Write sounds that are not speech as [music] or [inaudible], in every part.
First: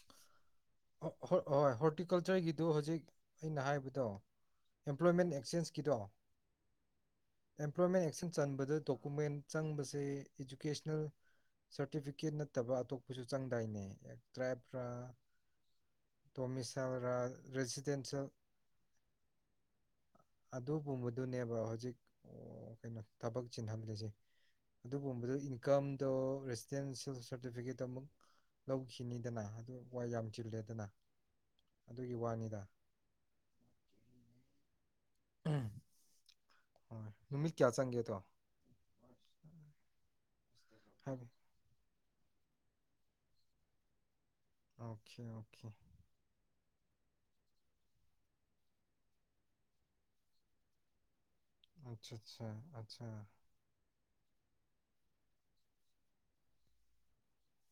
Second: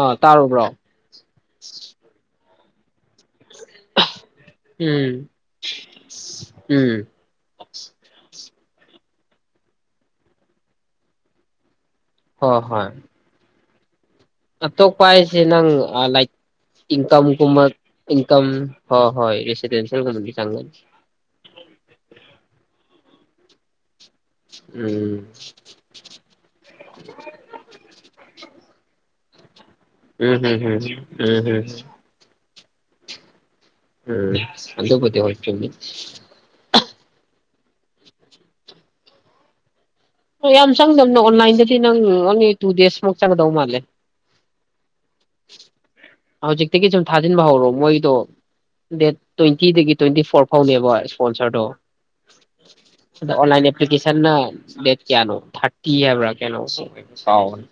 ꯑꯥ ꯇꯥꯔꯨꯕ꯭ꯔꯣ ꯍ ꯍꯣꯏ ꯍꯣꯔꯇꯤꯀꯜꯆꯔꯒꯤ ꯑꯗꯨꯣ ꯍꯧꯖꯤꯛ ꯑꯩꯅ ꯍꯥꯏꯕꯗꯣ ꯎꯝ ꯑꯦꯝꯄ꯭ꯂꯣꯏꯃꯦꯟ ꯑꯦꯛꯆꯦꯟꯁꯀꯤꯗꯣ ꯎꯝ ꯑꯦꯝꯄ꯭ꯂꯣꯏꯃꯦꯟ ꯑꯦꯛꯆꯦꯟꯖ ꯆꯟꯕꯗ ꯗꯣꯀꯨꯃꯦꯟ ꯆꯪꯕꯁꯦ ꯏꯗꯨꯀꯦꯁꯅꯦꯜ ꯁꯔꯇꯤꯐꯤꯀꯦꯠ ꯍꯣꯏ ꯅꯠꯇꯕ ꯍꯣꯏ ꯑꯇꯣꯞꯄꯁꯨ ꯆꯪ ꯇꯥꯏꯅꯦ ꯇ꯭ꯔꯦꯄ꯭ꯔꯥ ꯑꯇꯣꯞꯄ ꯍꯥꯏꯁꯦ ꯅꯪ ꯑ ꯂꯥꯏ ꯏꯟꯀꯝꯒꯨꯝꯕ ꯔꯦꯁꯤꯗꯦꯟꯁꯦꯜ ꯏꯟꯀꯝ ꯍꯣꯏ ꯔꯦꯁꯤꯗꯦꯟꯁꯦꯜ ꯒꯨꯝꯕꯗꯤ ꯆꯪꯉꯤ ꯫ ꯑꯗꯨꯒꯨꯝꯕꯗꯨꯅꯦꯕ ꯍꯧꯖꯤꯛ ꯑꯣ, ꯀꯩꯅꯣ ꯊꯕꯛ ꯆꯤꯟꯍꯜꯂꯤꯖꯦ ꯑꯗꯨꯒꯨꯝꯕꯗꯨ ꯏꯟꯀꯝꯗꯣ ꯔꯦꯁꯤꯗꯦꯟꯁꯤꯌꯦꯜ ꯁꯥꯔꯇꯤꯐꯤꯀꯦꯠ ꯑꯃꯛ ꯂꯧꯈꯤ ꯅꯤꯗ ꯑꯗꯨ ꯃꯣꯏ ꯎꯝ ꯎꯝ ꯎꯝ ꯎꯝ ꯋꯥꯅꯤꯗ ꯎꯝ꯫ ꯎꯝ꯫ ꯑꯗꯨꯕꯨꯗꯤ ꯍꯣꯏ ꯆꯨꯝꯃꯤ꯫ ꯅꯨꯃꯤꯠ ꯀꯌꯥ ꯆꯥꯡꯉꯦ ꯗꯣ? ꯍ ꯌꯥꯝ ꯆꯪꯗꯝꯕꯅꯦ ꯑꯣꯟꯂꯥꯏꯟꯗꯗꯤ ꯅꯪ ꯇꯨ ꯗꯦꯁ ꯃ ꯆꯪꯒꯗ ꯎ ꯃꯥꯂꯦ꯫ ꯍꯧꯖꯤꯛꯇꯒꯤ ꯁꯨꯝ ꯊꯥꯖꯤꯟꯕ ꯍꯧꯔꯣ ꯃꯣꯏꯗꯣ ꯗꯦꯠ ꯇ꯭ꯋꯦꯟꯇꯤꯗꯒꯤ ꯇ꯭ꯋꯦꯟꯇꯤ ꯐꯣꯔ ꯐꯥꯎꯅꯦꯕ ꯫ [unintelligible] ꯑꯣꯟ ꯂꯥꯏꯅ ꯑꯁꯦꯞꯂꯣꯀꯦꯁꯟ ꯍꯦꯟꯅꯥ ꯗꯦꯠ ꯀꯌꯥꯒꯤ ꯊꯦꯔꯇꯤ ꯍꯥꯏꯕꯔꯥ ꯀꯌꯥꯅꯣ ꯀꯥꯎ ꯒ ꯔꯦ꯫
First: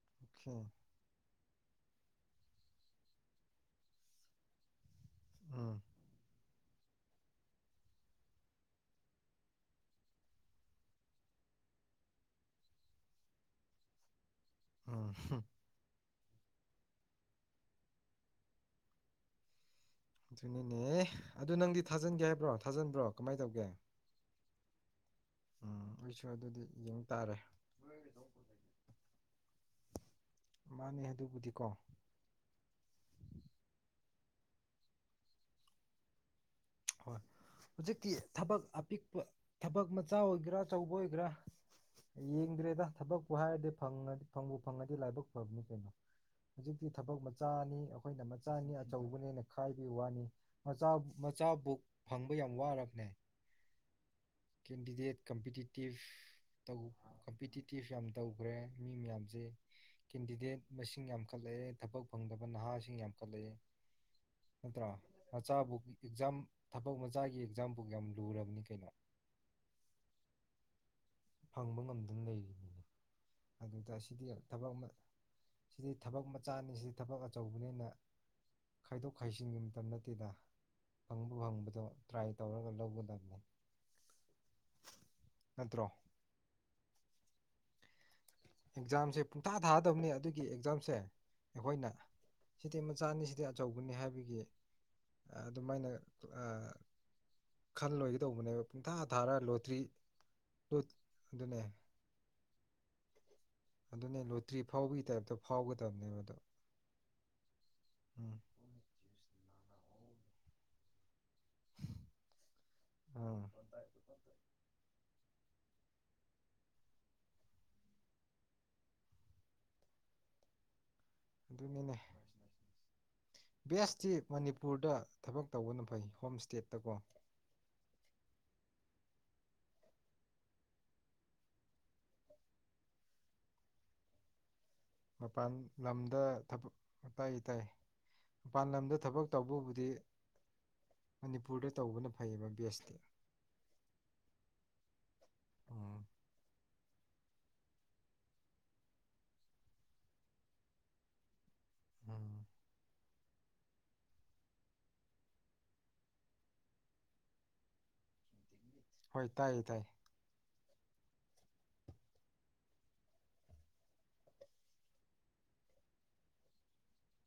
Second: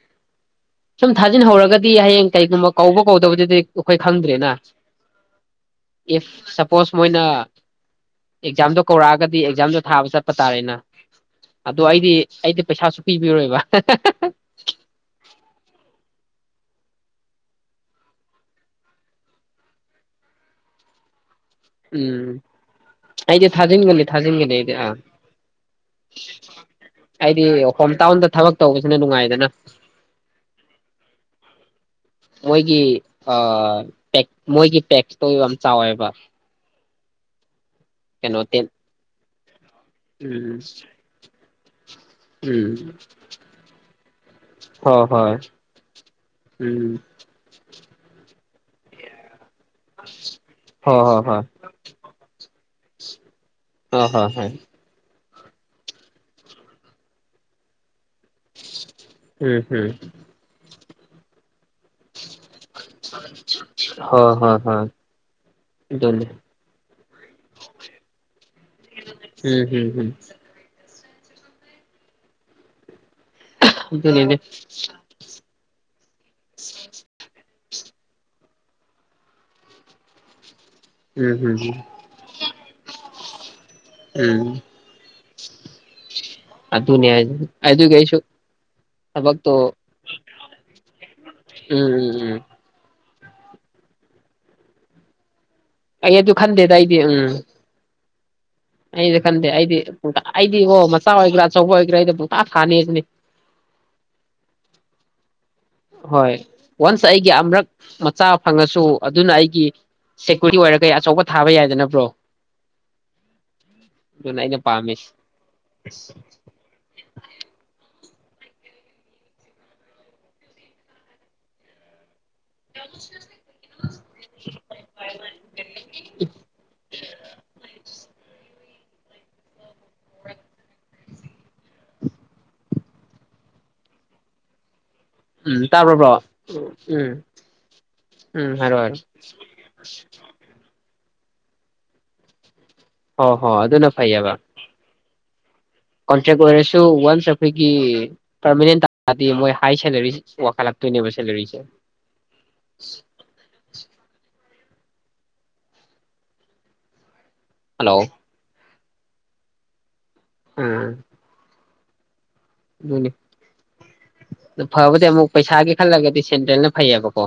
[inaudible] ꯊꯥꯖꯤꯟꯍꯧꯔꯒꯗꯤ ꯍꯌꯦꯡ ꯀꯩꯒꯨꯝꯕ ꯀꯧꯕ ꯀꯧꯗꯕꯗꯨꯗꯤ ꯑꯩꯈꯣꯏ ꯈꯪꯗ꯭ꯔꯦꯅ ꯏꯐ ꯁꯄꯣꯁ ꯃꯣꯏꯅ ꯑꯦꯛꯖꯥꯝꯗꯣ ꯀꯧꯔꯛꯑꯒꯗꯤ ꯑꯦꯛꯖꯥꯝꯗꯣ ꯊꯥꯕ ꯆꯠꯄ ꯇꯥꯔꯦꯅ ꯑꯗꯣ ꯑꯩꯗꯤ ꯑꯩꯗꯤ ꯄꯩꯁꯥꯁꯨ ꯄꯤꯕꯤꯔꯣꯏꯕ ꯑꯗꯨꯅꯤꯅꯦ ꯑꯗꯨ ꯅꯪꯗꯤ ꯊꯥꯖꯤꯟꯒꯦ ꯎꯝ ꯍꯥꯏꯕ꯭ꯔꯣ ꯊꯥꯖꯤꯟꯕ꯭ꯔꯣ ꯀꯃꯥꯏꯅ ꯇꯧꯒꯦ? ꯑ꯫ ꯎꯝ. ꯑꯩꯁꯨ ꯑꯗꯨꯗꯤ ꯌꯦꯡ ꯇꯥꯔꯦ. ꯑꯩꯗꯤ ꯍꯣꯝ ꯇꯥꯎꯟꯗ ꯊꯕꯛ ꯇꯧꯕꯁꯤꯅ ꯅꯨꯡꯉꯥꯏꯗꯅ꯫ ꯃꯥꯅꯦ ꯑꯗꯨꯕꯨꯗꯤꯀꯣ ꯃꯣꯏꯒꯤ ꯃꯣꯏꯒꯤꯄꯦꯛ ꯄꯦꯛꯇꯣ ꯌꯥꯝ ꯆꯥꯎꯋꯦꯕ꯫ ꯍꯣꯏ꯫ ꯍꯧꯖꯤꯛꯀꯤ ꯀꯩꯅꯣ ꯊꯕꯛ ꯇꯦꯟ ꯑꯄꯤꯛꯄ ꯊꯕꯛ ꯃꯆꯥ ꯑꯣꯏꯒꯦꯔꯥ ꯎꯝ ꯑꯆꯧꯕ ꯑꯣꯏꯒꯦꯔꯥ ꯎꯝ ꯌꯦꯡꯗ꯭ꯔꯦꯗ ꯊꯕꯛꯄꯨ ꯍꯥꯏꯔꯗꯤ ꯐꯪꯕꯨ ꯐꯪꯉꯗꯤ ꯍꯣꯏ ꯂꯥꯏꯕꯛ ꯍꯣꯏ ꯐꯕꯅꯤ ꯀꯩꯅꯣ ꯍꯧꯖꯤꯛꯇꯤ ꯎꯝ ꯊꯕꯛ ꯃꯆꯥꯅꯤ ꯑꯩꯈꯣꯏꯅ ꯃꯆꯥꯅꯤ ꯑꯆꯧꯕꯅꯦꯅ ꯈꯥꯏꯕꯒꯤ ꯋꯥꯅꯤ ꯃꯆꯥ ꯍꯣꯏ ꯍꯣꯏ ꯑꯆꯥꯕꯨꯛ ꯐꯪꯕ ꯌꯥꯝ ꯋꯥꯔꯕꯅꯦ ꯍꯣꯏ ꯍꯣꯏ ꯍꯣꯏ ꯍꯣꯏ ꯀꯦꯟꯗꯤꯗꯦꯠ ꯀꯝꯄꯤꯇꯤꯇꯤꯞ ꯇꯧ ꯀꯝꯄꯤꯇꯤꯇꯤꯞ ꯌꯥꯝ ꯇꯧꯈ꯭ꯔꯦ ꯃꯤ ꯃꯌꯥꯝꯁꯦ ꯎꯝ ꯎꯝ ꯀꯦꯟꯗꯤꯗꯦꯠ ꯃꯁꯤꯡ ꯌꯥꯝꯈꯠ ꯂꯛꯑ ꯊꯕꯛ ꯐꯪꯗꯕ ꯅꯍꯥꯁꯤꯡ ꯌꯥꯝꯈꯠꯂꯛꯑꯦ ꯍꯣꯏ ꯍꯣꯏ ꯍꯣꯏ ꯅꯠꯇ꯭ꯔ ꯃꯆꯥꯕꯨ ꯑꯦꯛꯖꯥꯝ [unintelligible] ꯊꯕꯛ ꯃꯆꯥꯒꯤ ꯑꯦꯛꯖꯥꯝꯕꯨꯛ ꯌꯥꯝ ꯂꯨꯔꯕꯅꯤ꯫ ꯀꯩꯅꯣ ꯎꯝ ꯍꯝ꯫ ꯐꯪꯕ ꯉꯝꯗꯨꯅ ꯂꯩꯔꯤꯅꯤꯅꯦ ꯑꯗꯨꯗ ꯁꯤꯗꯤ ꯑꯗꯨꯅꯤꯅꯦ ꯊꯕꯛ ꯁꯤꯗꯤ ꯊꯕꯛ ꯃꯆꯥꯅꯤ ꯁꯤꯗꯤ ꯊꯕꯛ ꯑꯆꯧꯕꯅꯤ ꯑꯩꯅ ꯈꯥꯏꯗꯣꯛ ꯈꯥꯏꯖꯤꯟꯒꯤ ꯃꯇꯝ ꯅꯠꯇꯦꯗ ꯎꯝ ꯐꯪꯕ ꯎꯝ ꯐꯪꯕꯗꯣ ꯇ꯭ꯔꯥꯏ ꯇꯧꯔꯒ ꯂꯧꯕꯗꯕꯨ ꯎꯝ ꯅꯠꯇ꯭ꯔꯣ ꯑꯗꯨꯅꯤꯌꯥ ꯑ ꯑꯗꯨꯨ ꯀꯩꯁꯨ ꯑꯦꯛꯖꯥꯝꯁꯦ ꯄꯨꯡꯊꯥ ꯊꯥꯗꯕꯅꯤ ꯑꯗꯨꯒꯤ ꯑꯦꯛꯖꯥꯝꯁꯦ ꯎꯝ ꯑꯩꯈꯣꯏꯅ ꯎꯝ ꯎꯝ ꯁꯤꯗꯤ ꯃꯆꯥꯅꯤꯁꯤꯗꯤ ꯑꯆꯧꯕꯅꯤ ꯍꯥꯏꯕꯒꯤ ꯑꯗꯨꯃꯥꯏꯅ ꯑꯩ ꯈꯜꯂꯣꯏ ꯑꯩꯩꯅ ꯈꯟꯗꯦ ꯑꯩꯗꯤ ꯄ ꯑꯩꯗꯤ ꯑꯣ ꯃꯆꯥ ꯑꯣꯏꯒ꯭ꯔꯥ ꯑꯗꯨꯅꯦ ꯑꯆꯧꯕ ꯑꯣꯏꯒꯦꯔꯥ ꯑꯩꯗ ꯄꯧꯇꯥꯛ ꯊꯥꯅꯦꯕꯅꯦ ꯑꯗꯨꯅꯦ ꯂꯣꯇ꯭ꯔꯤ ꯐꯥꯎꯕꯒꯤ ꯇꯥꯏꯞꯇ ꯐꯥꯎꯒꯗꯕꯅꯦꯕ ꯍꯣꯏ ꯑꯗꯣ ꯋꯥꯟꯁ ꯑꯩꯒꯤ ꯑꯃꯨꯔꯛ ꯃꯆꯥ ꯎꯝ ꯐꯪꯉꯁꯨ ꯑꯗꯨꯅ ꯑꯩꯒꯤ ꯁꯦꯀ꯭ꯌꯨꯔꯤꯇꯤ ꯑꯣꯏꯔꯒ ꯑꯆꯧꯕ ꯊꯥꯕ ꯌꯥꯏꯗꯅꯕ꯭ꯔꯣ ꯑꯥ ꯑꯗꯨꯅ ꯑꯩꯅ ꯄꯥꯝꯃꯦꯁ ꯑ ꯑꯗꯨꯅꯤꯅꯦ ꯅꯃꯁ ꯕꯦꯁꯇꯤ ꯃꯅꯤꯄꯨꯔꯗ ꯊꯕꯛ ꯇꯧꯕꯅ ꯐꯩ ꯍꯣꯝ ꯏꯁꯇꯦꯠꯇꯀꯣ [unintelligible] ꯃꯄꯥꯟ ꯎꯝ ꯇꯥꯕ꯭ꯔꯣ ꯕ꯭ꯔꯣ ꯂꯝꯗ ꯎꯝ ꯊꯕꯛ ꯎꯝ ꯋꯥꯇꯥꯏ ꯇꯥꯏ ꯎꯝ ꯃꯄꯜ ꯍꯥꯏꯔꯣ ꯂꯝꯗ ꯍꯥꯏꯔꯣ ꯊꯕꯛ ꯇꯧꯕꯕꯨꯗꯤ ꯃꯅꯤꯄꯨꯔꯗ ꯇꯧꯕꯅ ꯐꯩꯌꯦꯕ ꯕꯦꯁꯇꯣ ꯍꯣ ꯍꯣ ꯑꯗꯨꯅ ꯐꯩꯑꯕ ꯎꯝ ꯀꯣꯟꯇ꯭ꯔꯦꯛ ꯑꯣꯏꯔꯁꯨ ꯋꯥꯟꯁ ꯑꯩꯈꯣꯏꯒꯤ ꯄꯔꯃꯅꯦꯟ ꯇꯥꯗꯤ ꯃꯣꯏ ꯍꯥꯏ ꯁꯦꯂꯔꯤ ꯋꯥꯈꯠꯂꯛꯇꯣꯏꯅꯦꯕ ꯁꯦꯂꯔꯤꯁꯦ ꯎꯝ [unintelligible] ꯍꯜꯂꯣ ꯍꯣꯏ ꯇꯥꯏꯌꯦ ꯇꯥꯏꯌꯦ ꯎꯝ ꯑ ꯐꯕꯗꯤ ꯑꯃꯨꯛ ꯄꯩꯁꯥꯒꯤ ꯈꯜꯂꯒꯗꯤ ꯁꯦꯟꯇ꯭ꯔꯦꯜꯅ ꯐꯩꯌꯦꯕꯀꯣ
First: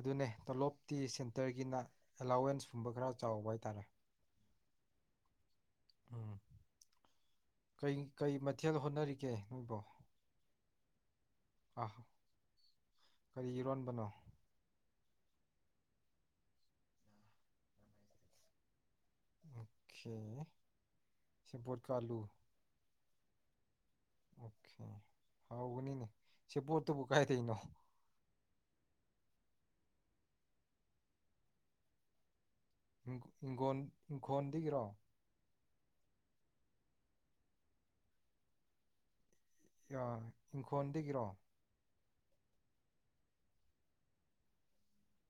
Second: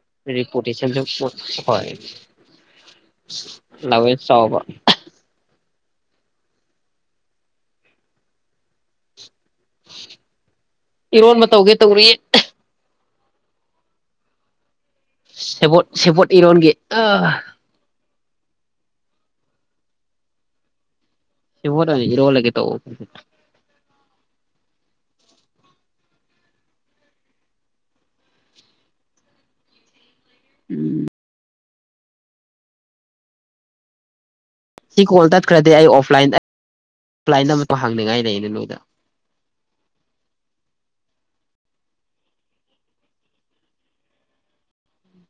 ꯑꯗꯨꯅꯦ ꯇꯣꯂꯣꯞꯇꯤ ꯔꯤꯄꯨꯇꯦꯁꯟꯁꯨ ꯁꯦꯟꯇꯔꯒꯤꯅ ꯍꯣꯏ ꯑꯦꯂꯥꯎꯋꯦꯟꯁ ꯐꯨꯝꯕ ꯈꯔ ꯆꯥꯎꯕ ꯍꯥꯏꯇꯥꯔꯦ ꯑꯦꯂꯥꯎꯋꯦꯟꯁ ꯆꯥꯎꯕ ꯎꯝ ꯀꯩ ꯀꯩ ꯃꯊꯦꯜ ꯍꯣꯠꯅꯔꯤ ꯏꯔꯣꯟꯕ ꯇꯧꯒꯦ ꯑ ꯇꯧꯔꯤ ꯀꯔꯤ ꯏꯔꯣꯟꯕꯅꯣ ꯁꯦꯄꯣꯠ ꯁꯦꯄꯣꯠ ꯏꯔꯣꯟꯣꯟꯒꯤ ꯑ ꯑꯣꯦ ꯁꯤ ꯍꯣꯂ ꯔꯣꯑꯣ ꯂꯒꯦ ꯇ ꯑꯣꯦ ꯍꯥꯎꯒꯅꯤꯅꯦ ꯁꯤ ꯄꯣꯠꯇꯨꯕꯨ ꯀꯥꯏ ꯊꯩꯅꯣ ꯎꯝ ꯏꯒꯣꯟ ꯐꯣꯟꯗꯒꯤꯔꯣ ꯑ ꯑꯩ ꯑꯣꯐꯂꯥꯏꯟꯗ ꯑꯣꯂꯥꯏꯟꯗ ꯑꯃꯇ ꯍꯥꯡꯅꯤꯡꯉꯥꯏ ꯂꯩꯩꯅ ꯅꯣꯏꯗ ꯑ ꯏꯪꯈꯣꯜꯗꯒꯤꯔꯣ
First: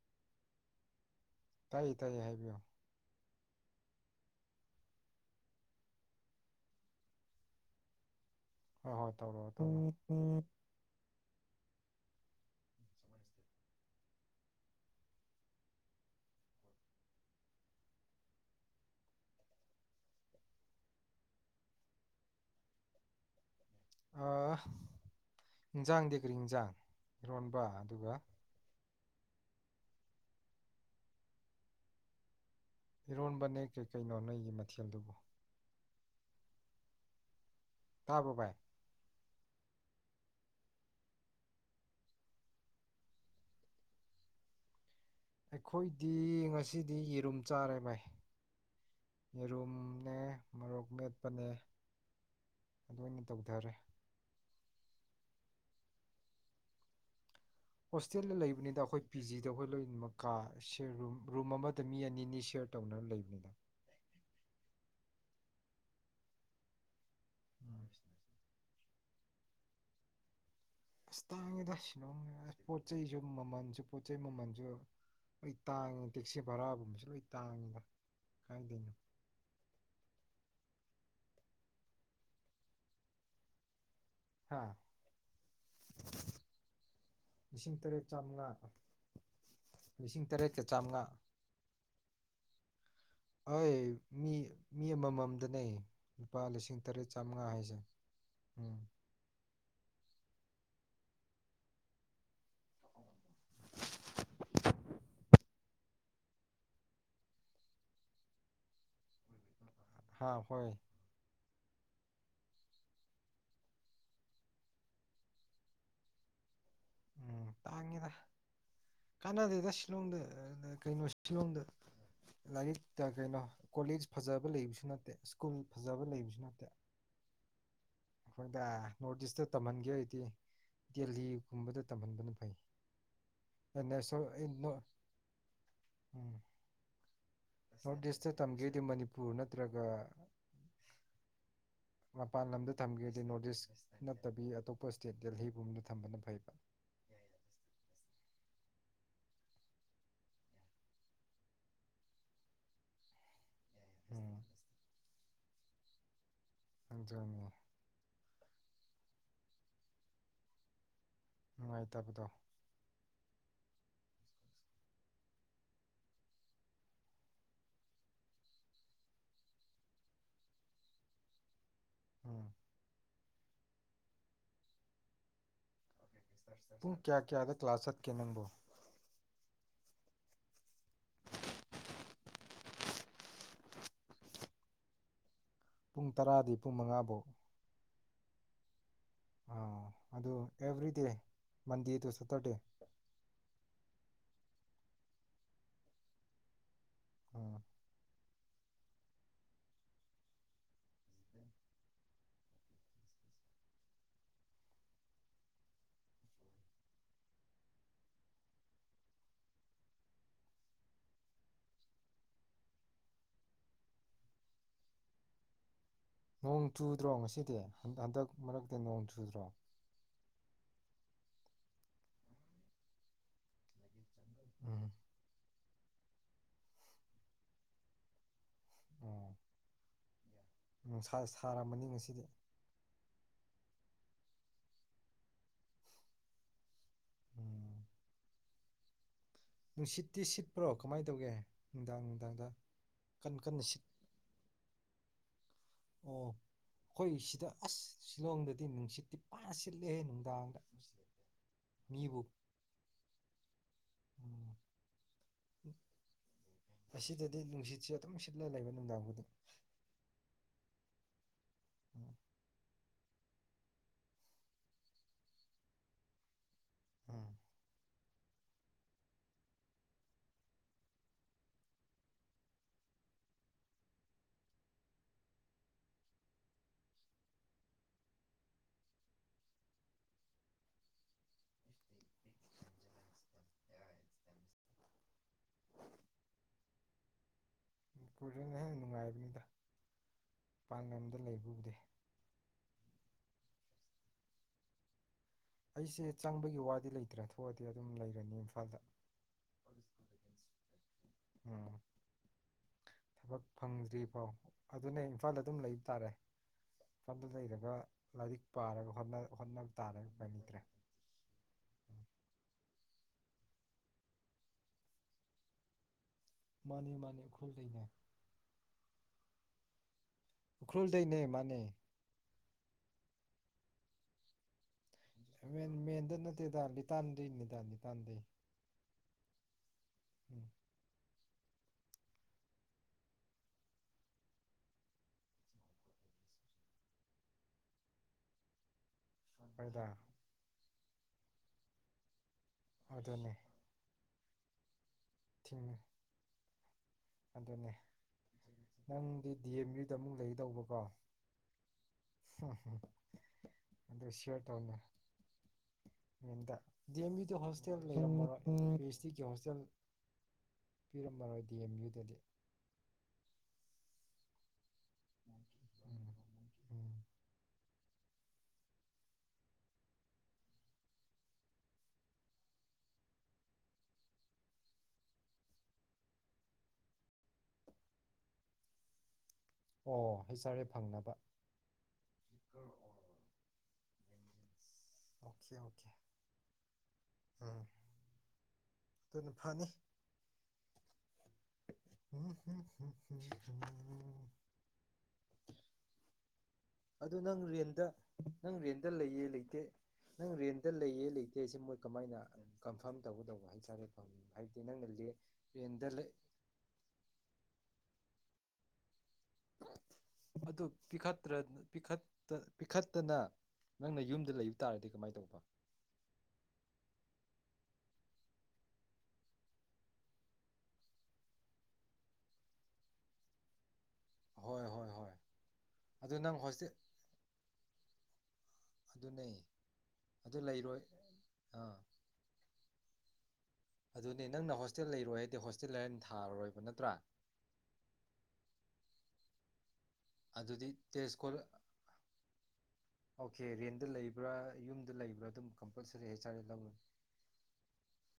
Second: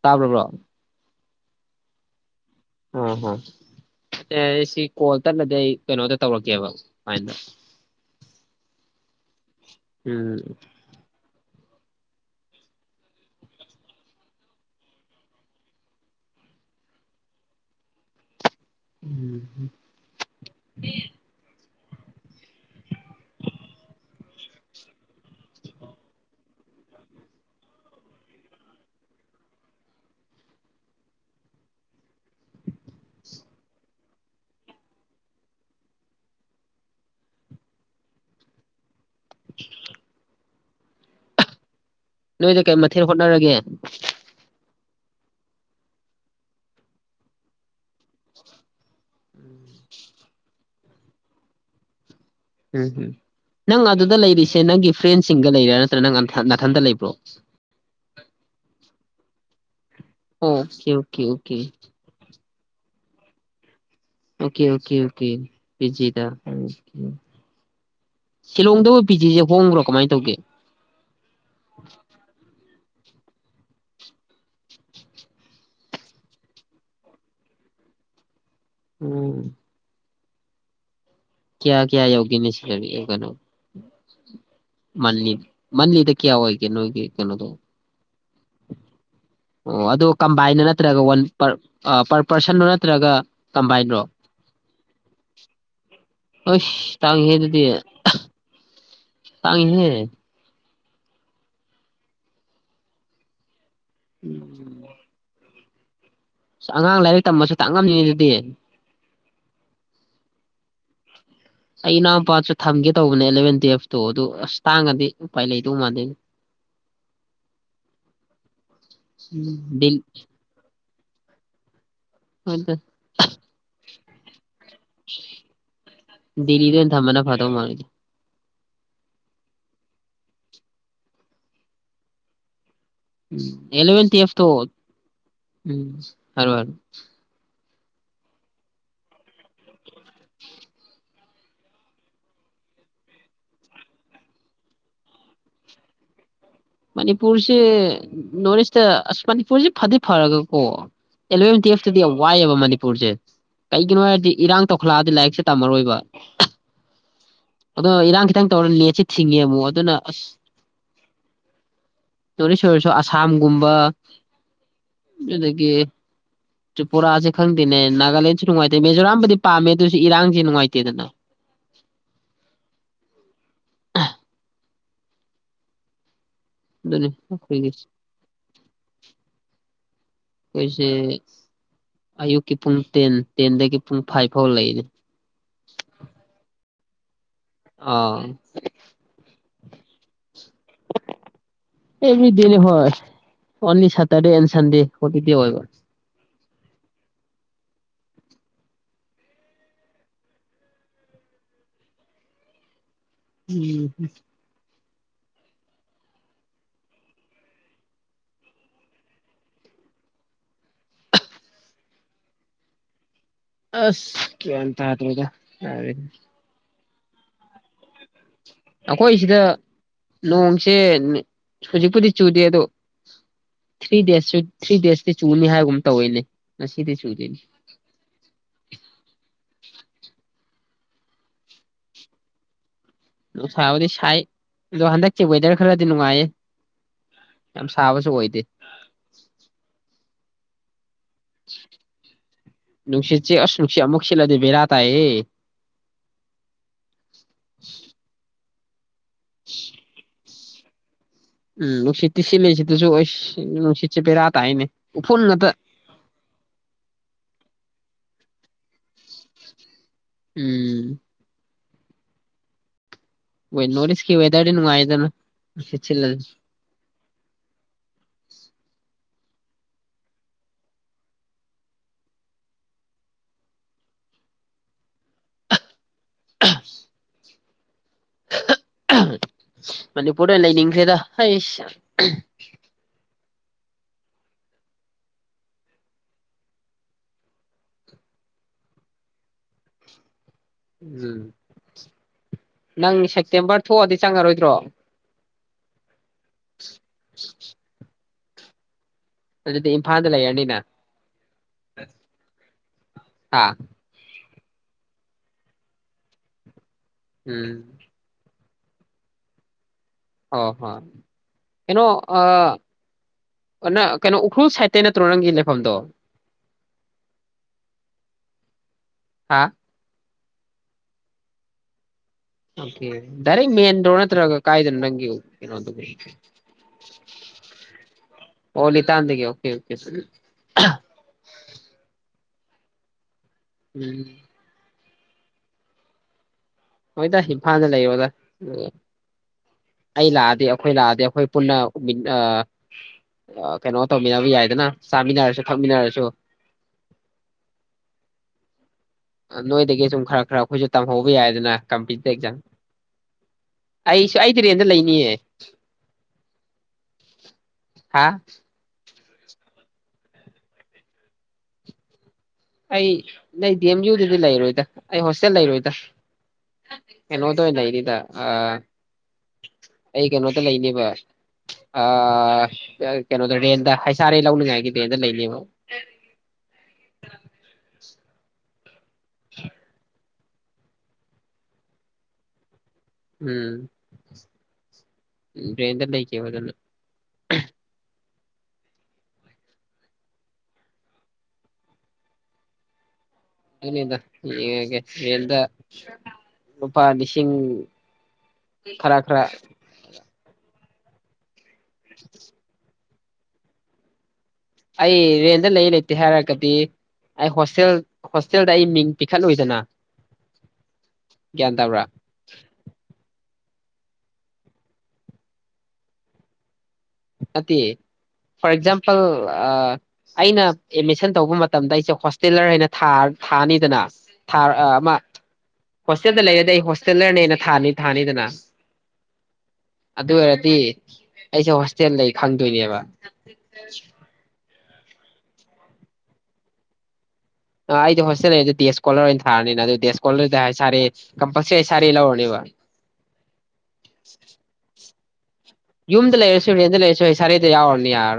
ꯇꯥꯕ꯭ꯔꯕ꯭ꯔꯣ ꯇꯥꯏꯌꯦ ꯇꯥꯏꯌꯦ ꯍꯥꯏꯕꯤꯌꯣ ꯑꯣ ꯍꯣ ꯑꯩ ꯁꯤ ꯀꯣꯜ ꯇꯠꯂꯗꯤ ꯑꯩ ꯀꯩꯅꯣꯗ ꯇꯧꯔꯛꯀꯦꯕ ꯑꯗꯨꯥꯏꯅ ꯍ ꯍꯣꯏ ꯇꯕꯣ ꯎꯝ ꯎꯝ ꯏꯟꯖꯥꯡꯗꯤ ꯀꯔꯤ ꯌꯦꯟꯖꯥꯡ ꯏꯔꯣꯟꯕ ꯑꯗꯨꯒ ꯏꯔꯣꯟꯕꯅꯦ ꯀꯔꯤꯀꯩꯅꯣ ꯅꯪꯒꯤ ꯃꯊꯦꯜꯗꯨꯕꯨ ꯇꯥꯕꯕꯥ [unintelligible] ꯅꯣꯏꯗ ꯀꯩ ꯃꯊꯦꯜ ꯍꯣꯠꯅꯔꯒꯦ ꯑꯩꯈꯣꯏꯗꯤ ꯉꯁꯤꯗꯤ ꯌꯦꯔꯨꯝ ꯆꯥꯔꯦ ꯃꯥꯏ ꯌꯦꯔꯨꯝꯅꯦ ꯃꯔꯣꯛ ꯃꯦꯠꯄꯅꯦ ꯑꯗꯨ ꯎꯝꯝ ꯑꯣꯏꯅ ꯇꯧꯊꯔꯦ ꯅꯪ ꯑꯗꯨꯗ ꯂꯩꯔꯤꯁꯦ ꯅꯪ ꯒꯤꯐ ꯐ꯭ꯔꯦꯟꯁꯤꯡꯒ ꯂꯩꯔꯥ ꯅꯠꯇ꯭ꯔꯅ ꯅꯥꯊꯟꯗ ꯂꯩꯕ꯭ꯔꯣ ꯍꯣꯁꯇꯦꯜꯗ ꯂꯩꯕꯅꯤꯗ ꯑꯩꯈꯣꯏ ꯄꯤ ꯖꯤꯗ ꯑꯩꯈꯣꯏ ꯂꯣꯏꯅꯃꯛ ꯀꯥ ꯑꯣꯀꯦ ꯑꯣꯀꯦ ꯔꯨꯝ ꯑꯣꯀꯦ ꯑꯃꯗ ꯃꯤ ꯑꯅꯤꯅꯤ ꯁꯠ ꯇꯧ ꯂꯩꯕꯅꯤꯗ ꯑꯣꯀꯦ ꯑꯣꯀꯦ ꯑꯣꯀꯦꯗ [unintelligible] ꯁꯤꯂꯣꯡꯗꯕꯨ ꯄꯤꯖꯤꯤꯁꯦ ꯍꯣꯡꯕ꯭ꯔꯣ ꯀꯃꯥꯏꯅ ꯇꯧꯒꯦ ꯇꯥꯡꯗ ꯌꯥ ꯄꯣꯠ ꯆꯩꯁꯨ ꯃꯃꯜꯁꯨ ꯄꯣꯠ ꯆꯩꯩ ꯃꯃꯜꯁꯨ ꯑꯩ ꯇꯥꯡꯉꯤ ꯇꯦꯛꯁꯤ ꯚꯔꯥꯒꯨꯝꯕꯁꯨ ꯂꯣꯏ ꯇꯥꯡꯉꯤꯗ ꯀꯥꯏꯗꯩꯅꯣ ꯎꯝ ꯀꯌꯥ ꯀꯌꯥ ꯌꯒ ꯃꯤ ꯁꯤ ꯌꯒꯅ ꯍꯥ ꯃ ꯃꯅꯤꯂꯤꯗ ꯀꯌꯥ ꯑꯣꯏ ꯀ ꯀꯩꯅ ꯊ ꯂꯤꯁꯤꯡ ꯇꯔꯦꯠ ꯆꯥꯝꯃꯉꯥ ꯑꯣ ꯑꯗꯨ ꯂꯤꯁꯤꯡ ꯇꯔꯦꯠꯀ ꯀꯝꯕꯥꯏꯟꯗ ꯅꯠꯇ꯭ꯔꯒ ꯋꯥꯟ ꯄ ꯄꯔ ꯄꯔꯁꯟ ꯍꯣꯏ ꯃꯤ ꯃꯤ ꯑꯃꯃꯝꯗꯅꯦ ꯂꯨꯄꯥ ꯂꯤꯁꯤꯡ ꯑꯩꯁ ꯇꯔꯦꯠ ꯆꯥꯃꯉꯥ ꯍꯥꯏꯁꯦ ꯎꯝ ꯆꯥꯡꯉꯍꯦ ꯑ ꯑꯉꯥꯡ ꯂꯥꯏꯔꯤꯛ ꯇꯝꯕꯁꯨ ꯇꯥꯛꯉꯝꯅꯤꯅꯤ ꯑꯗꯨꯗꯤ ꯑꯈꯣꯏ ꯑꯩ ꯏꯅꯥꯎꯄꯥꯁꯨ ꯊꯝꯒꯦ ꯇꯧꯕꯅꯦ ꯑꯦꯂꯚꯦꯟ ꯇꯨꯌꯦꯜꯐꯇꯣ ꯑꯗꯨ ꯑꯁ ꯇꯥꯡꯉꯗꯤ ꯎꯄꯥꯏ ꯂꯩꯗꯧ ꯃꯥꯥꯟꯗꯣꯏꯅꯦ ꯎꯝ ꯇꯥꯡꯉꯤꯗ ꯀꯥꯟꯅꯗꯦꯗ ꯁꯤꯂꯣꯗ ꯀꯩꯅꯁꯤꯤꯗ ꯂꯥꯏꯔꯤꯛꯇ ꯀꯩꯅꯣ ꯀꯣꯂꯦꯖ ꯐꯖꯕ ꯂꯩꯕꯁꯨ ꯅꯠꯇꯦ ꯁ꯭ꯀꯨꯜ ꯐꯖꯕ ꯂꯩꯕꯁꯨ ꯅꯠꯇꯦ ꯗꯦꯜꯂꯤꯗ ꯑꯣꯏꯅ ꯊꯝꯕꯅ ꯐꯗꯧ ꯃꯥꯜꯂꯦ ꯑꯩꯗ ꯅꯣꯔꯠ ꯏꯁꯇ ꯇꯝꯍꯟꯒꯦ ꯍꯥꯏꯔꯗꯤ ꯗꯦꯍꯤꯒꯨꯝꯕꯗ ꯇꯝꯍꯟꯕꯅ ꯐꯩ ꯑꯦꯂ ꯍꯔ ꯍꯔ ꯅꯣꯔꯠ ꯏꯁꯇ ꯇꯝꯒꯦꯗꯤ ꯃꯅꯤꯄꯨꯔ ꯅꯠꯇ꯭ꯔꯒ ꯃꯄꯥꯟ ꯂꯝꯗ ꯊꯝꯒꯗꯤ ꯅꯣꯔꯠ ꯏꯁ ꯅꯠꯇꯕꯤ ꯑꯇꯣꯞꯄ ꯏꯁꯇꯦꯠ ꯗꯦꯜꯍꯤꯒꯨꯝꯕꯗ ꯊꯝꯕꯅ ꯐꯩꯕ ꯃꯅꯤꯄꯨꯔꯁꯦ ꯅꯣꯔꯠ ꯏꯁꯇ ꯑꯁ ꯃꯅꯤꯄꯨꯔꯁꯦ ꯐꯗꯤ ꯐꯔꯒꯀꯣ ꯑꯦꯂꯚꯦꯟ ꯇꯨꯌꯦꯜꯐꯇꯗꯤ ꯌꯥꯝ ꯋꯥꯏꯑꯦꯕ ꯃꯅꯤꯄꯨꯔꯁꯦ ꯀꯩꯒꯤꯅꯣ ꯍꯥꯏꯔꯗꯤ ꯎꯝ ꯏꯔꯥꯡ ꯇꯧꯈꯂꯛꯑꯗꯤ ꯂꯥꯏꯔꯤꯛꯁꯦ ꯇꯝꯃꯔꯣꯏꯕ ꯑꯗꯨꯅꯤ ꯑꯗꯨꯗ ꯏꯔꯥꯡ ꯍꯈꯤꯇ ꯇ ꯂꯁꯤ ꯊꯤꯡꯉꯦ ꯑꯃꯨꯛ ꯑꯗꯨꯅ ꯑꯁ ꯅꯨꯡꯉꯥꯏꯇꯕꯗꯣ ꯇꯣꯔꯤꯁꯔꯁꯨ ꯑꯁꯥꯝꯒꯨꯝꯕ ꯅꯗꯒꯤ ꯇ꯭ꯔꯤꯄꯨꯔꯥꯥꯁꯦ ꯈꯪꯗꯦꯅꯦ ꯅꯥꯒꯥꯂꯦꯟꯁꯨ ꯅꯨꯡꯉꯥꯏꯇꯦ ꯃꯤꯖꯣꯔꯥꯝꯕꯨꯗꯤ ꯄꯥꯝꯃꯦ ꯑꯗꯨꯏꯁꯨ ꯏꯔꯥꯡꯁꯦ ꯅꯨꯡꯉꯥꯏꯇꯦꯗꯅ ꯎꯝ [unintelligible] ꯇꯨꯡ ꯑꯗꯨꯅꯤ ꯀꯌꯥ ꯀꯌꯥꯗ ꯑꯩꯈꯣꯏꯒꯤ ꯀ꯭ꯂꯥꯁꯠ ꯀꯦ ꯅꯪꯕꯣ ꯑꯩꯈꯣꯏꯁꯦ ꯑꯌꯨꯛꯀꯤ ꯄꯨꯡ ꯇꯦꯟ ꯇꯦꯟꯗꯒꯤ ꯄꯨꯡ ꯐꯥꯏꯚ ꯐꯥꯎ ꯂꯩꯅꯦ ꯄꯨꯡ ꯇꯔꯥꯗꯤ ꯄꯨꯡ ꯃꯉꯥꯐꯧ ꯑꯥ ꯑ ꯑꯗꯨꯗ ꯑꯦꯃꯤꯗꯤꯅꯤ ꯍꯔ ꯑꯣꯅꯤ ꯇꯗꯤ ꯑꯦꯟꯁꯟꯗꯦ ꯍꯀꯤꯗꯤ ꯑꯣꯏꯕ ꯎꯝ ꯎꯝ ꯑꯁ ꯀ ꯍꯥ꯭ꯔꯗ ꯅꯣꯡ ꯆꯨꯗ꯭ꯔꯣ ꯉꯁꯤꯗꯤ ꯍꯟꯗꯛ ꯃꯔꯛꯇ ꯅꯣꯡ ꯑꯩꯈꯣꯏ ꯁꯤꯗ ꯆꯨꯗ꯭ꯔꯣ ꯅꯣꯡ ꯁꯦ ꯍꯧꯖꯤꯛꯄꯨꯗꯤ ꯆꯨꯗꯦ ꯑꯗꯣ ꯊ꯭ꯔꯤ ꯗꯦꯖ ꯊ꯭ꯔꯤ ꯎꯝ ꯗꯦꯖꯇꯤ ꯆꯨꯅꯤ ꯍꯥꯏꯕꯒꯨꯝ ꯇꯧꯋꯤꯅꯦ ꯉꯁꯤꯗꯤ ꯆꯨꯗꯣꯏꯅꯤ ꯑꯣ ꯁꯥꯔꯝꯃꯅꯤ ꯉꯁꯤꯗꯤ ꯁꯥꯕꯗꯤ ꯁꯥꯏ ꯑꯗꯣ ꯍꯟꯗꯛꯁ ꯋꯦꯗꯔ ꯈꯔꯗꯤ ꯅꯨꯡꯉꯥꯏꯌꯦ ꯌꯥꯝ ꯁꯥꯕꯁꯨ ꯑꯣꯏꯗꯦ ꯁꯤ ꯇꯁꯤꯠꯄ꯭ꯔꯣꯛ ꯅꯨꯡꯁꯤ ꯀꯟ ꯆꯦ ꯀꯟꯅ ꯑꯁꯅꯨꯡꯁꯤ ꯁꯤꯠ ꯑ ꯃꯣꯁꯤꯂꯗꯦꯕ ꯔ ꯇꯑꯌꯦ ꯑꯣ ꯍꯣꯏ ꯁꯤꯗ ꯑꯁ ꯁꯤꯂꯣꯡꯗꯗꯤ ꯅꯨꯡꯁꯤ ꯄꯥꯁꯤꯜꯂꯦ ꯅꯨꯡꯗꯥꯡ ꯎꯝ ꯁꯇ ꯁꯤꯃꯦꯁꯤ ꯇꯁꯨ [unintelligible] ꯆꯦ ꯄꯦ ꯔ ꯎꯝ ꯍꯥꯏꯅꯦ ꯎꯐ ꯉꯇ ꯁꯤꯠꯅ ꯂꯩꯕ ꯅꯨꯡꯗꯥꯡꯕꯨꯗ ꯎꯝ ꯣꯏ ꯅꯣꯁꯀꯤ ꯑꯣꯏꯦꯗꯔꯥꯏꯗꯅ ꯎꯝ [unintelligible] ꯃꯅꯤꯄꯨꯔ ꯑꯣꯏꯅ ꯂꯩꯅꯤꯡꯁꯤꯦꯗꯁ ꯈꯨꯔꯅꯦ ꯅꯨꯅꯨꯡꯉꯥꯏꯕꯤ ꯎꯝ ꯅꯪ ꯁꯦꯞꯇꯦꯝꯕꯔ ꯊꯣꯛꯑꯗꯤ ꯆꯪꯉꯔꯣꯏꯗ꯭ꯔꯣ ꯑꯩꯁꯦ ꯆꯪꯕꯒꯤ ꯋꯥꯗꯤ ꯂꯩꯇ꯭ꯔꯥ ꯊꯣꯛꯑꯗꯤ ꯑꯗꯨꯝ ꯂꯩ ꯏꯝꯐꯥꯜꯗ ꯑꯗꯨꯗꯤ ꯏꯝꯐꯥꯜꯗ ꯂꯩꯔꯅꯤꯅ ꯎꯝ ꯊꯕꯛ ꯍꯥ ꯐꯪꯗ꯭ꯔꯤ ꯄꯥꯎ ꯑꯗꯨꯅꯦ ꯏꯝꯐꯥꯜꯗ ꯑꯗꯨꯝ ꯂꯩꯕ ꯇꯥꯔꯦ ꯃꯇꯝꯗ ꯎꯝ ꯂꯩꯔꯕ ꯂꯥꯏꯔꯤꯛ ꯄꯥꯔꯒ ꯍꯣꯠꯅ ꯍꯣꯠꯅꯕ ꯇꯥꯔꯦ ꯎꯄꯥꯏ ꯑꯣ ꯂꯩꯇ꯭ꯔꯦ ꯍꯣꯏ ꯀꯩꯅꯣ ꯅꯪ ꯀꯩꯅꯣ ꯎꯈ꯭ꯔꯨꯜ ꯁꯥꯏꯠꯇ ꯅꯠꯇ꯭ꯔꯣ ꯅꯪꯒꯤ ꯂꯩꯐꯝꯗꯣ ꯃꯥꯅꯤ ꯃꯥꯅꯤ ꯈꯣꯜ ꯂꯩꯅꯦ ꯍꯥ ꯎꯈ꯭ꯔꯨꯜꯗꯅꯦ ꯃꯥꯅꯦ ꯑꯣꯀꯦ ꯗꯗꯥꯏꯔꯦꯛ ꯃꯦꯟ ꯔꯣꯠꯇꯒ ꯀꯥꯏꯗꯅ ꯅꯪ ꯃꯦꯟ ꯃꯦꯟꯗ ꯅꯠꯇꯦꯗ ꯂꯤꯇꯥꯟꯗꯩꯅꯤꯗ ꯂꯤꯇꯥꯟꯗꯩ ꯑꯣꯂꯤ ꯇꯗ ꯑꯣꯀꯦꯦ ꯎꯝ ꯎꯝ ꯍꯣꯏꯗ ꯏꯝꯐꯥꯜꯗ ꯂꯩ ꯑꯣꯗ ꯍꯣꯏꯗ ꯑꯂ ꯑꯗ ꯑꯩꯈꯣꯏ ꯂꯥꯛꯑꯗꯤ ꯑꯩꯈꯣꯏ ꯄꯨꯟꯅ ꯑꯗꯨꯅꯦ ꯑ ꯀꯩꯅꯣ ꯇꯃꯤꯅꯕꯤ ꯌꯥꯥꯏꯗꯅ ꯆꯥꯃꯤꯟꯅꯔꯁꯨ ꯊꯛꯃꯤꯟꯅꯔꯁꯨ ꯑꯗꯨꯗꯅꯦ ꯅꯪꯗꯤ ꯗꯤ ꯑꯦꯝ ꯅꯣꯏꯗꯒꯤ ꯌꯨꯗ ꯁꯨꯝ ꯑꯃꯨꯛ ꯈꯔ ꯈꯔ ꯑꯩꯈꯣꯏꯁꯨ ꯂꯩꯒꯗꯧꯕꯀꯣꯝ ꯇꯝꯍꯧꯕ ꯌꯥꯏꯗꯅ ꯀꯝꯄꯤꯇꯤꯇꯤꯞ ꯑꯦꯛꯖꯥꯝ ꯑꯗꯨ ꯑꯩꯁꯨ ꯑꯩ ꯇꯨꯔꯦꯟꯗ ꯂꯩꯅꯤꯌꯦ ꯇꯧꯦꯝ ꯍꯁ ꯍꯥ ꯑꯁꯤꯒꯤ ꯍꯣꯁꯇꯦꯜ ꯄꯤꯔꯝꯃꯔꯣꯏꯗꯤꯦꯝ ꯑꯗꯨ ꯑꯩ ꯅ ꯗꯤ ꯑꯦꯝ ꯌꯨꯗꯨꯗꯤ ꯂꯩꯔꯣꯏꯗ ꯑꯩ ꯍꯣꯁꯇꯦꯜ ꯂꯩꯔꯣꯏꯗ꯭ꯔꯥ ꯎꯝ ꯎꯝ ꯀꯩꯅꯣꯗ ꯑꯣꯏꯅ ꯂꯩꯔꯤ ꯑꯩ ꯀꯩꯅꯣꯗ ꯂꯩꯅꯦꯕ ꯀꯩꯅꯣꯗ ꯔꯦꯟꯗ ꯍꯩꯁꯥꯔꯩ ꯂꯧꯅꯤꯡꯉꯥꯏꯒꯤ ꯔꯦꯟꯗ ꯂꯩꯅꯦꯕ ꯎ ꯑꯣ ꯍ ꯆꯔꯦ ꯐꯪꯅꯕ ꯑꯣꯀꯦ ꯎꯝ ꯦꯟꯗ꯭ꯔ ꯂꯩꯏ ꯀꯦꯕ ꯑꯗꯨꯅ ꯗꯨꯅ ꯐꯅꯤ [unintelligible] ꯑꯗꯨꯅꯤꯗ ꯌꯦꯡꯉꯒꯦ ꯔꯦꯟꯗ ꯂꯨꯄꯥ ꯑꯗꯨ ꯂꯤꯁꯤꯡ ꯅꯪ ꯔꯦꯟꯗ ꯅꯪ ꯔꯦꯟꯗ ꯈꯔ ꯈꯔ ꯂꯩꯌꯦ ꯂꯩꯇꯦ ꯅꯪ ꯔꯦꯟ ꯗ ꯂꯩꯌꯦ ꯂꯩꯇꯦ ꯍꯥꯏꯁꯤ ꯃꫭꯏ ꯀꯃꯥꯏꯅ ꯀꯝ ꯐꯥꯝ ꯇꯒꯗꯧꯕ ꯍꯩ ꯆꯥꯔꯦ ꯐꯝ ꯑꯩ ꯔꯦꯟꯗ ꯂꯩ ꯂꯩꯇꯦ ꯍꯥꯏꯔꯒꯗꯤ ꯑꯩ ꯍꯣꯁꯇꯦꯜ ꯍꯣꯁꯇꯦꯜꯗ ꯑꯩ ꯃꯤꯡ ꯄꯤꯈꯠꯂꯣꯏꯗꯅ ꯑꯗꯨ ꯄꯤꯈꯠꯇ‌꯭ꯔ ꯒ꯭ꯌꯥꯟ ꯅ ꯇꯥꯕ꯭ꯔꯥ ꯄꯤꯈꯠꯇ ꯄꯤꯈꯠꯇꯅ ꯅꯪꯅ ꯌꯨꯝꯗ ꯂꯩꯕ ꯇꯥꯔꯗꯤ ꯀꯃꯥꯏ ꯇꯧꯕ ꯅꯠꯇꯦ ꯐꯣꯔ ꯑꯦꯛꯖꯥꯝꯄꯜ ꯑ ꯑꯩꯅ ꯑꯦꯠꯃꯤꯁꯟ ꯇꯧꯕ ꯃꯇꯝꯗ ꯑꯩꯁꯦ ꯍꯣꯁꯇꯦꯂꯔ ꯍꯥꯏꯅ ꯊꯥ ꯊꯥꯅꯤꯗꯅ ꯥ ꯊꯥꯔ ꯍꯣꯏ ꯑ ꯍꯣꯏ ꯃ ꯍꯣꯏ ꯑꯗꯨ ꯍꯣꯁꯇꯦꯜꯗ ꯅꯪ ꯂꯩꯔꯗꯤ ꯑꯩ ꯍꯣꯁꯇꯦꯜ ꯍꯣꯁꯇꯦꯜꯂꯔꯅꯦꯅ ꯊꯥꯅꯤ ꯊꯥꯅꯤꯗꯅ ꯑꯗꯨꯅꯦ ꯑꯗꯨ ꯑꯣꯏꯔꯗꯤ ꯑꯩꯁꯦ ꯑꯥ ꯍꫭꯁ ꯆꯦꯟ ꯂꯩ ꯈꯪꯗꯣꯏꯅꯦꯕ ꯑꯗꯨꯅꯦ ꯅꯪꯅ ꯍꯣꯁꯇꯦꯜ ꯂꯩꯔꯣꯏ ꯍꯥꯏꯗꯤ ꯍꯣꯁꯇꯦꯜ ꯂꯔꯅ ꯊꯔꯣꯏꯕ ꯅꯠꯇ꯭ꯔꯥ ꯑ ꯑꯩꯗꯤ ꯍꫭꯁꯇꯦꯜ ꯂꯩꯔꯁꯨ ꯗꯦꯁ꯭ꯀꯣꯂꯔ ꯑꯣꯏꯅꯟ ꯊꯔꯅꯤ ꯅ ꯑꯗꯨ ꯗꯦꯁ ꯑꯗꯨꯗꯤ ꯇꯦꯖ ꯐꫭꯔꯦ ꯂꯧꯔꯅꯦꯕ ꯑꯣꯀꯦ ꯔꯦꯟꯗ ꯂꯩꯕ꯭ꯔꯥ ꯌꯨꯝ ꯑꯗꯨ ꯂꯩꯕ꯭ꯔꯥ ꯑꯗꯨꯝ ꯀꯝꯄꯜꯁꯔꯤ ꯌꯨꯝꯗ ꯍꯩꯆ ꯑꯥꯔ ꯂꯩꯔꯁꯨ ꯂꯧꯔꯅꯤ ꯔꯦꯟꯗ ꯂꯩꯔꯁꯨ ꯍꯦ ꯁꯔꯦꯗꯨ ꯌꯥꯎꯔꯝꯅꯤ ꯌꯥꯔ